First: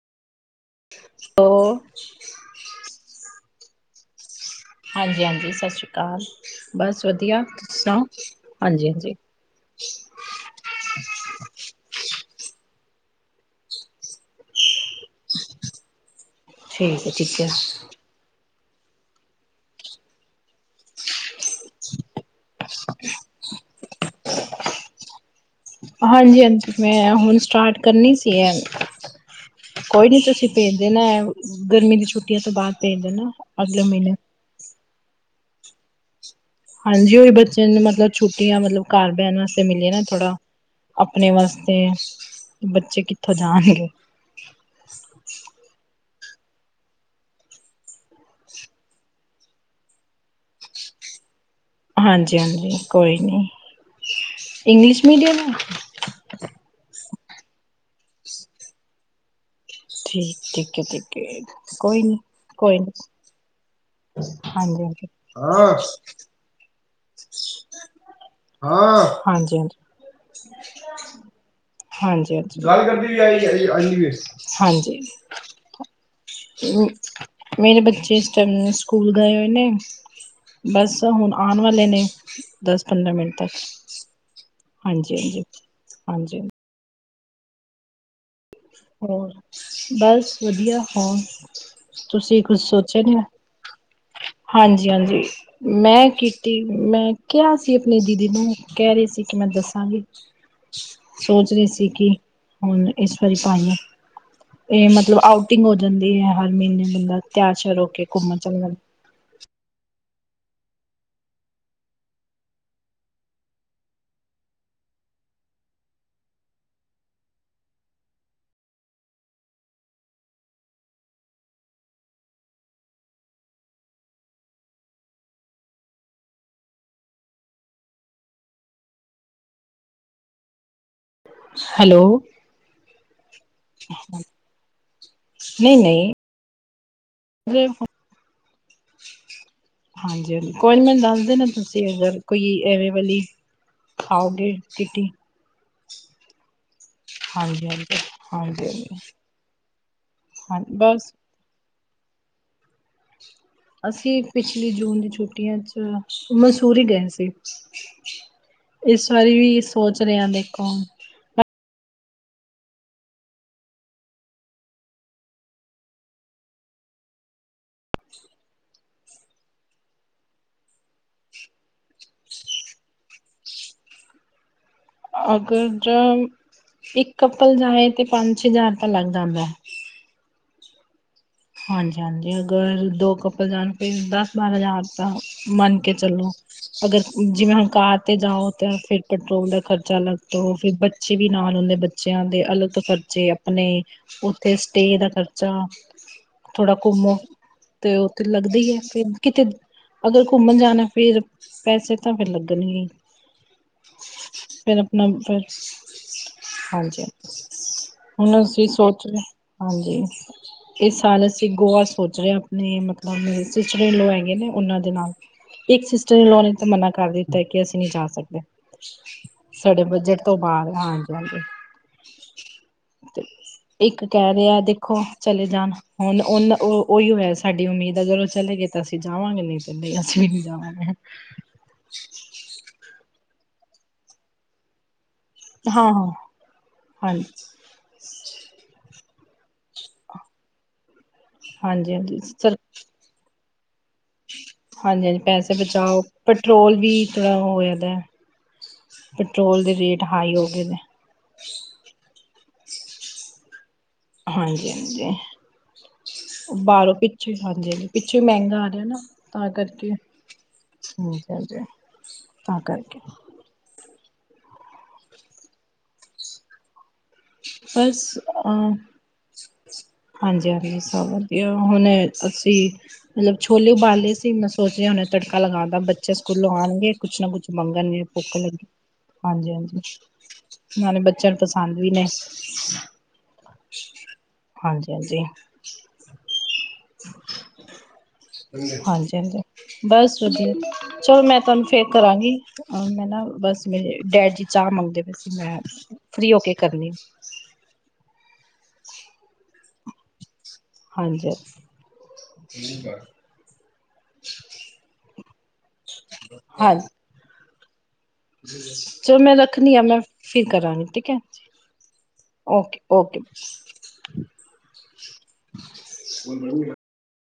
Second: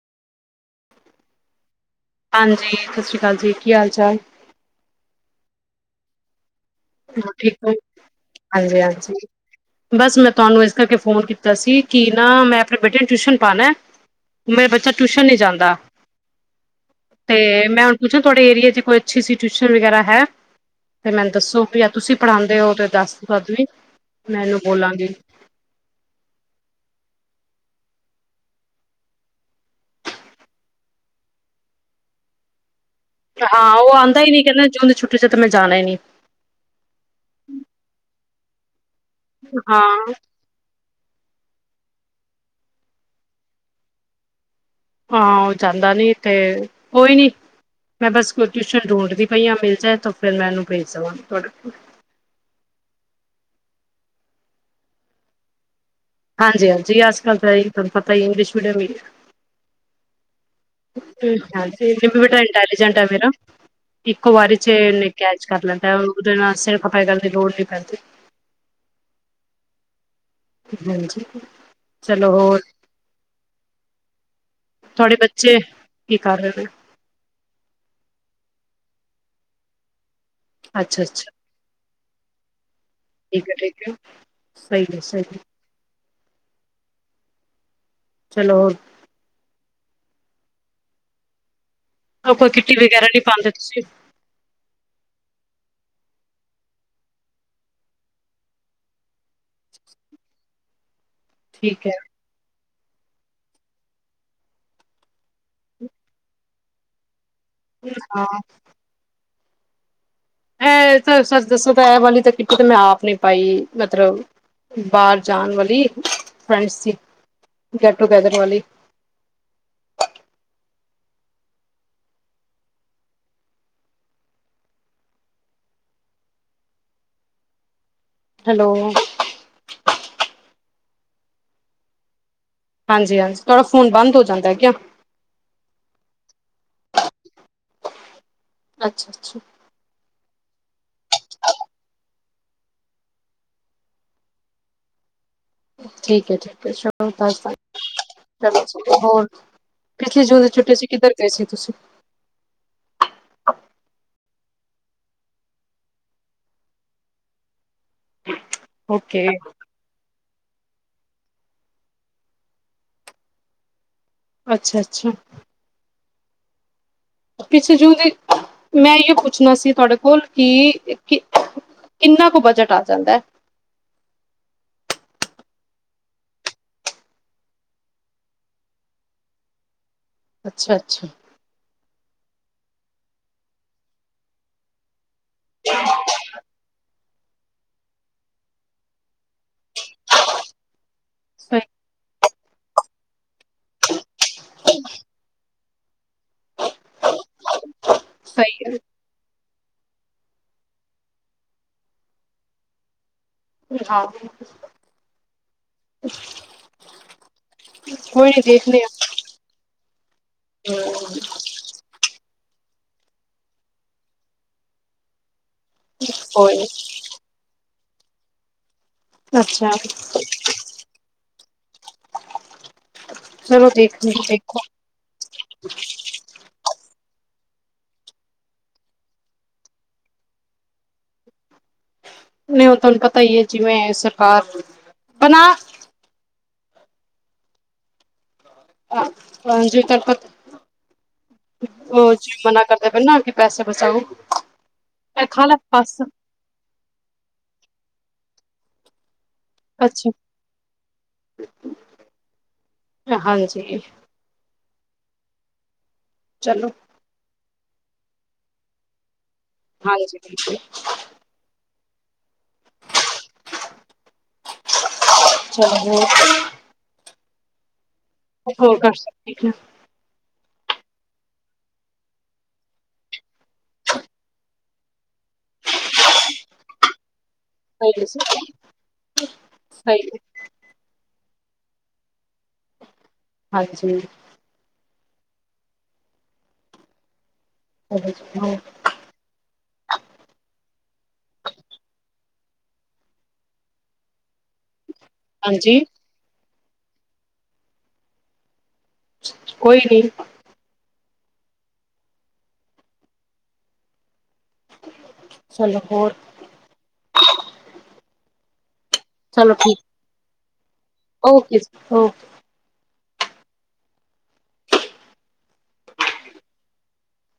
ਉਹ ਹਾਂਜੀ ਸਤਿ ਸ਼੍ਰੀ ਅਕਾਲ ਜੀ ਕੀ ਹਾਲ ਚਾਲ ਹਾਂਜੀ ਹਾਂਜੀ ਸਤਿ ਸ਼੍ਰੀ ਅਕਾਲ ਬਸ ਵਧੀਆ ਠੀਕ ਹੈ ਤੁਸੀਂ ਸੁਣਾਓ ਹਾਂਜੀ ਹਾਂਜੀ ਬਸ ਮੈਂ ਤੁਹਾਨੂੰ ਇਸ ਕਰਕੇ ਫੋਨ ਕੀਤਾ ਸੀ ਕਿ ਨਾ ਮੈਂ ਆਪਣੇ ਬੇਟੇ ਨੂੰ ਟਿਊਸ਼ਨ ਪਾਉਣਾ ਮੇਰਾ ਬੱਚਾ ਟਿਊਸ਼ਨ ਨਹੀਂ ਜਾਂਦਾ ਠੀਕ ਹੈ ਤੇ ਠੀਕ ਹੈ ਮੈਂ ਹੁਣ ਪੁੱਛਾ ਤੁਹਾਡੇ ਏਰੀਏ ਚ ਕੋਈ ਅੱਛੀ ਸੀ, ਟਿਊਸ਼ਨ ਵਗੈਰਾ ਹੈ ਤੇ ਮੈਨੂੰ ਦੱਸੋ। ਵੀ ਯ ਤੁਸੀਂ ਪੜ੍ਹਾਉਦੇ ਹੋ ਤੇ ਦੱਸ ਸਦ ਵੀ ਮੈਂ ਇਹਨੂੰ ਬੋਲਾਂਗੀ [unintelligible] ਹਾਂਜੀ ਹਾਂਜੀ, ਮੈਂ ਹੁਣ ਸਟਾਰਟ ਕਰਨੀ ਸੀ, ਕੋਈ ਨੀ, ਤੁਸੀਂ ਭੇਜ ਦੇਣਾ ਗਰਮੀ ਦੀ ਛੁੱਟੀਆਂ ਤੋਂ ਬਾਅਦ ਭੇਜ ਦੇਣਾ ਹਾਂ, ਅਗਲੇ ਉਹ ਮਹੀਨੇ ਆਂਦਾ ਹੀ ਨੀ ਕਹਿੰਦਾ ਜੂਨ ਦੀ ਛੁੱਟੀਆ ਟਿਊਸ਼ਨ ਤੇ ਮੈਂ ਜਾਣਾ ਹੀ ਨਹੀਂ ਹਾਂਜੀ, ਉਹੀ ਬੱਚਿਆਂ ਨੂੰ ਮਤਲਬ ਛੁੱਟੀਆਂ ਛੁੱਟੀਆਂ ਮਤਲਬ ਘਰ ਬਹਿਣ ਵਾਸਤੇ ਮਿਲ਼ੇ ਨਾ ਹਾਂ, ਥੋੜਾ, ਆਪਣੇ ਵਾਸਤੇ ਤੇ ਬੱਚੇ ਕਿੱਥੋਂ ਜਾਂਣਗੇ ਹਾਂ ਜਾਂਦਾ ਨਹੀਂ ਤੇ ਕੋਈ ਨਾ ਮੈਂ ਬਸ ਕੋਈ ਟਿਊਸ਼ਨ ਢੂੰਡਦੀ ਪਈ ਹਾਂ ਮਿਲ ਜਾਏ ਤਾਂ ਫਿਰ ਮੈਂ ਇਹਨੂੰ ਭੇਜ ਦੇਵਾਂ ਤੁਹਾਡੇ ਕੋਲ। ਹਾਂਜੀ ਹਾਂਜੀ, ਕੋਈ ਨੀ। ਇੰਗਲਿਸ਼ ਮੀਡੀਅਮ ਹੈ। ਹਾਂਜੀ ਹਾਂਜੀ, ਅਸੀ ਪਤਾ ਏ ਪਤਾ ਆ ਇੰਗਲਿਸ਼ ਮੀਡੀਅਮ ਆ ਠੀਕ ਠੀਕ ਹੈ ਠੀਕ ਹਮ ਹੈ ਹਾਂਜੀ ਕੋਈ ਨੀ ਬਟ ਕੋਈ ਨੀ ਇੰਟੈਲੀਜੈਂਟ ਆ ਵੀਰਾ [unintelligible] ਇੱਕੋ ਵਾਰੀ ਚ ਹਾਂਜੀ ਹਾਂਜੀ ਐਨੇ ਕੈਚ ਕਰ ਹਾਂ ਲੈਂਦਾ, ਉਹਦੇ ਨਾਲ ਸਿਰਫ ਹਾਂਜੀ ਹਾਂਜੀ ਚਲੋ ਹਾਂਜੀ ਹੋਰ ਹਾਂਜੀ ਹਾਂਜੀ, ਤੁਹਾਡੇ ਬੱਚੇ ਕੀ ਕਰ ਰਹੇ ਨੇ ਮੇਰੇ ਬੱਚੇ ਇਸ ਟਾਇਮ ਸਕੂਲ ਗਏ ਹੋਏ ਨੇੇ ਬਸ ਅੱਛਾ-ਅੱਛਾ ਹੁਣ ਵਾਲੇ ਨੇ ਦਸ ਪੰਦਰਾਂ ਮਿੰਟ ਠੀਕ ਤੱਕ ਹੈ-ਠੀਕ ਹੈ ਸਹੀ ਏ ਹਾਂਜੀ ਸਹੀ ਹਾਂਜੀ ਹਾਂਜੀ ਹੋਰ ਬਸ ਵਧੀਆ ਹੋਰ ਉਹ ਤੁਸੀਂ ਕੋਈ ਕੁੱਝ ਕਿੱਟੀ ਸੋਚਿਆ ਵਗੈਰਾ ਨੀ ਨਹੀਂ ਪਾਉਂਦੇ ਤੁਸੀਂ ਹਾਂਜੀ ਹਾਂਜੀ, ਮੈਂ ਕੀਤੀ, ਮੈਂ ਕਿਹਾ ਸੀ ਆਪਣੀ ਦੀਦੀ ਨੂੰ ਕਹਿ ਰਹੀ ਸੀ ਕਿ ਮੈਂ ਦੱਸਾਂਗੀ। ਸੋਚ ਰਹੀ ਠੀਕ ਸੀ ਹੈ ਕਿ ਹੁਣ ਇਸ ਵਾਰੀ ਪਾਈਆਂ, ਇਹ ਮਤਲਬ ਆਉ ਟਿੰਗ ਹੋ ਜਾਂਦੀ ਹੈ ਹਰ ਮੈਨੂੰ ਬੰਦਾ। ਤਿਆਰਸ਼ਾਰ ਓਕੇ ਹਾਂ ਘੁੰਮਣ ਚਲੇ ਇਹ ਸਰ ਦੱਸੋ ਤਾਂ ਇਹ ਵਾਲੀ ਤਾਂ ਕਿਟੀ ਤੇ ਮੈਂ ਆਪ ਨਹੀਂ ਪਾਈ ਮਤਲਬ ਬਾਹਰ ਜਾਣ ਵਾਲੀ ਫਰੈਂਡਸ ਸੀ ਗੈਟ ਟੂ ਗੈਦਰ ਵਾਲੀ। ਹੈਲੋ। ਹੈਲੋ। ਹਾਂਜੀ ਹਾਂਜੀ ਤੁਹਾਡਾ ਫੋਨ ਬੰਦ ਹੋ ਜਾਂਦਾ ਹੈ ਕਿਆ। ਗੇ ਹੂ ਅੱਛਾ ਅੱਛਾ। ਹਾਂਜੀ ਹਾਂ ਕੋਈ ਮੈਨੂੰ ਦੱਸ ਦੇ ਨੀ ਤੁਸੀਂ ਅਗਰ ਕੋਈ ਐਵੇਂ ਵਾਲੀ ਖਾਓਗੇ ਕਿਟੀ ਠੀਕ ਹੈ ਠੀਕ ਹੈ ਸ਼ ਹਾਂਜੀ ਹਾਂਜੀ ਚਲੋ ਹਾਂਜੀ ਹਾਂਜੀ ਜੀ ਹੋਰ ਪਿਛਲੇ ਜੂਨ ਦੀ ਹਾਂ ਛੁੱਟੀ ਸੀ ਬਸ ਕਿੱਧਰ ਗਏ ਸੀ ਤੁਸੀਂ। ਅਸੀਂ ਪਿਛਲੀ ਜੂਨ ਦੀ ਛੁੱਟੀਆਂ ਚ ਮਸੂਰੀ ਗਏ ਸੀ ਇਸ ਓਕੇ ਵਾਰੀ ਵੀ ਸੋਚ ਰਹੇ ਹਾ ਦੇਖੋ ਹਾਂ ਅੱਛਾ ਅੱਛਾ ਪਿੱਛੇ ਜੂਨ ਦੇ ਮੈਂ ਜ ਪੁੱਛ ਪੁੱਛਣਾ ਸੀ ਤੁਹਾਡੇ ਕੋਲ ਕਿ ਕਿੰਨਾ ਕੁ ਬਜਟ ਆ ਜਾਂਦਾ ਹੈ ਅਗਰ ਇੱਕ ਕੱਪਲ ਜਾਏ ਤੇ ਪੰਜ ਛੇ ਹਜ਼ਾਰ ਤਾਂ ਲੱਗ ਜਾਂਦਾ ਹੈ। ਅੱਛਾ ਅੱਛਾ। ਹਾਂਜੀ ਹਾਂਜੀ ਅਗਰ ਦੋ ਕਪਲ ਜਾਣ ਫੇਰ ਦਸ ਬਾਰਾਂ ਹਜ਼ਾਰ ਤਾਂ ਮੰਨ ਕੇ ਚਲੋ ਅਗਰ ਜਿਵੇਂ ਹੁਣ ਕਾਰ ਤੇ ਜਾਓ ਤਾਂ ਫਿਰ ਪੈਟਰੋਲ ਦਾ ਖ਼ਰਚਾ ਲਗ ਤੋ ਫਿਰ, - ਬੱਚੇ ਵੀ ਨਾਲ ਸਹੀ ਹੁੰਦੇ ਏ ਬੱਚਿਆਂ ਦੇ ਅਲਗ ਖ਼ਰਚੇ। ਆਪਣੇ ਉੱਥੇ ਸਟੇ ਦਾ ਖਰਚਾ। ਥੋੜਾ ਘੁੰਮੋ, ਤੇ ਉੱਥੇ ਸਹੀ ਲੱਗਦਾ ਹੀ ਹੈ ਫਿਰ ਕਿਤੇ ਅਗਰ ਘੁੰਮਣ ਜਾਣਾ ਫੇਰ ਪੈਸੇ ਤਾਂ ਫਿਰ ਲੱਗਣਗੇ। ਹੈ ਹਾਂ ਫਿਰ ਆਪਣਾ ਫਿਰ ਹਾਂਜੀ ਕੋਈ ਨੀ ਹੁਣ ਅਸੀਂ ਦੇਖਦੇ ਆ। ਸੋਚਦੇ ਹਾਂਜੀ ਇਸ ਅਸੀਂ ਗੋਆ ਸੋਚ ਰਹੇ ਆ ਆਪਣੇ, ਮਤਲਬ ਸਿਸਟਰ- ਇਨ-ਲਾ ਹੈਗੇ ਨੇ ਉਹਨਾਂ ਦੇ ਨਾਲ ਇੱਕ ਸਿਸਟਰ ਨੇ ਲੋਨ ਕੋਈ ਨੀ ਤਾਂ ਮਨਾ ਕਰ ਦਿੱਤਾ ਕਿ ਅਸੀਂ ਨਹੀਂ ਜਾ ਸਕਦੇ। ਅੱਛਾ ਸਾਡੇ ਬਜਟ ਤੋਂ ਬਾਅਦ ਹਾਂਜੀ ਹਾਂਜੀ। ਤੇ ਚਲੋ ਦੇਖ ਇੱਕ ਕਹਿ ਦੇਖੋ। ਰਿਹਾ ਦੇਖੋ ਚਲੇ ਜਾਣ ਹੁਣ ਉਹਨਾਂ ਉਹ ਉਹੀਉ ਸਾਡੀ ਉਮੀਦ ਹੈ ਅਗਰ ਉਹ ਚਲੇ ਗਏ ਤਾਂ ਅਸੀਂ ਜਾਵਾਂਗੇ ਨਹੀਂ ਤੇ ਨਹੀਂ ਅਸੀਂ ਵੀ ਨਹੀਂ ਜਾਵਾਂਗੇ। ਨਹੀਂ ਉਹ ਤੁਹਾਨੂੰ ਪਤਾ ਹੀ ਹੈ। ਜਿਵੇਂ ਸਰਕਾਰ ਬਣਾ ਹਾਂ ਹਾਂ। ਹਾਂਜੀ। ਹਾਂਜੀ ਕਰਪਤ। ਹਾਂਜੀ ਉਹ ਹਾਂਜੀ ਜੀ ਸਰ ਮਨਾ ਕਰਦੇ ਪਏ ਨਾ। ਪੈਸੇ ਬਚਾਓ ਹਾਂਜੀ ਹਾਂਜੀ ਇਹ ਖਾ ਪੈਸੇ ਲੈ ਬਸ ਬਚਾਓ ਪੈਟਰੋਲ ਵੀ ਹੋ ਜਾਂਦਾ। ਪੈਟਰੋਲ ਦੇ ਰੇਟ ਅੱਛਾ ਹਾਈ ਹੋ ਗਏ ਨੇ। ਹਾਂਜੀ। ਹਾਂਜੀ। ਹਾਂਜੀ! ਚਲੋ ਬਾਹਰੋਂ ਪਿੱਛੇ ਹਾਂਜੀ। ਪਿੱਛੇ ਮਹਿੰਗਾ ਆ ਰਿਹਾ ਨਾ। ਤਾਂ ਕਰਕੇ ਹਾਂਜੀ ਬਿਲਕੁਲ ਠੀਕਾਂ ਜੀ। ਤਾਂ ਕਰਕੇ। ਚਲੋ। ਚਚ ਬਸ ਹੋਰ ਘਰ ਸਭ ਠੀਕ ਨੇ ਹਾਂਜੀ ਹਾਂ। ਸਭ ਵਧੀਆ ਹੁਣ ਅਸੀਂ ਮਤਲਬ ਛੋਲੇ ਉਬਾਲੇ ਸੀ ਮੈਂ ਸੋਚ ਰਿਹਾ ਹੁਣੇ ਤੜਕਾ ਲਗਾ ਦਾ। ਬੱਚੇ ਸਕੂਲੋਂ ਆਉਣਗੇ ਕੁਛ ਨਾ ਕੁਛ ਸਹੀ ਮੰਗਣਗੇ ਹੈ ਭੁੱਖ ਸਭ ਲੱਗੇ ਹਾਂਜੀ, ਸਹੀ ਹੈ ਹਾਂਜੀ ਨਾਲੇ ਬੱਚੇ। ਬੱਚ ਪਸੰਦ ਵੀ ਨੇ। ਹਾਂਜੀ। ਜੀ। ਜੀ ਹੋਰ ਚਚਅ। ਹਾਂਜੀ ਹਾਂਜੀ ਬਸ ਵਧੀਆ ਚਲੋ ਮੈਂ ਤੁਹਾਨੂੰ ਫੇਰ ਕਰਾਂਗੀ। ਮੈਂ ਨਾ ਬਸ ਮੇਰੇ ਡੈਡ ਜੀ। ਚਾਹ ਮੰਗਦੇ ਪਏ ਸੀ ਮੈਂ ਹਾਂਜੀ ਫਰੀ ਹੋ ਕੇ ਕਰਨੀ। ਕੋਈ ਨੀ। ਹਾਂਜੀ। ਹਾਂ। ਚਲੋ ਹੋਰ। ਹਮ। ਜੋ ਮੈਂ ਚਲੋ ਰੱਖਣੀ ਆ ਠੀਕ ਮੈਂ ਫਿਰ ਕਰਾਂਗੇ। Okay okay. ਓਕੇ।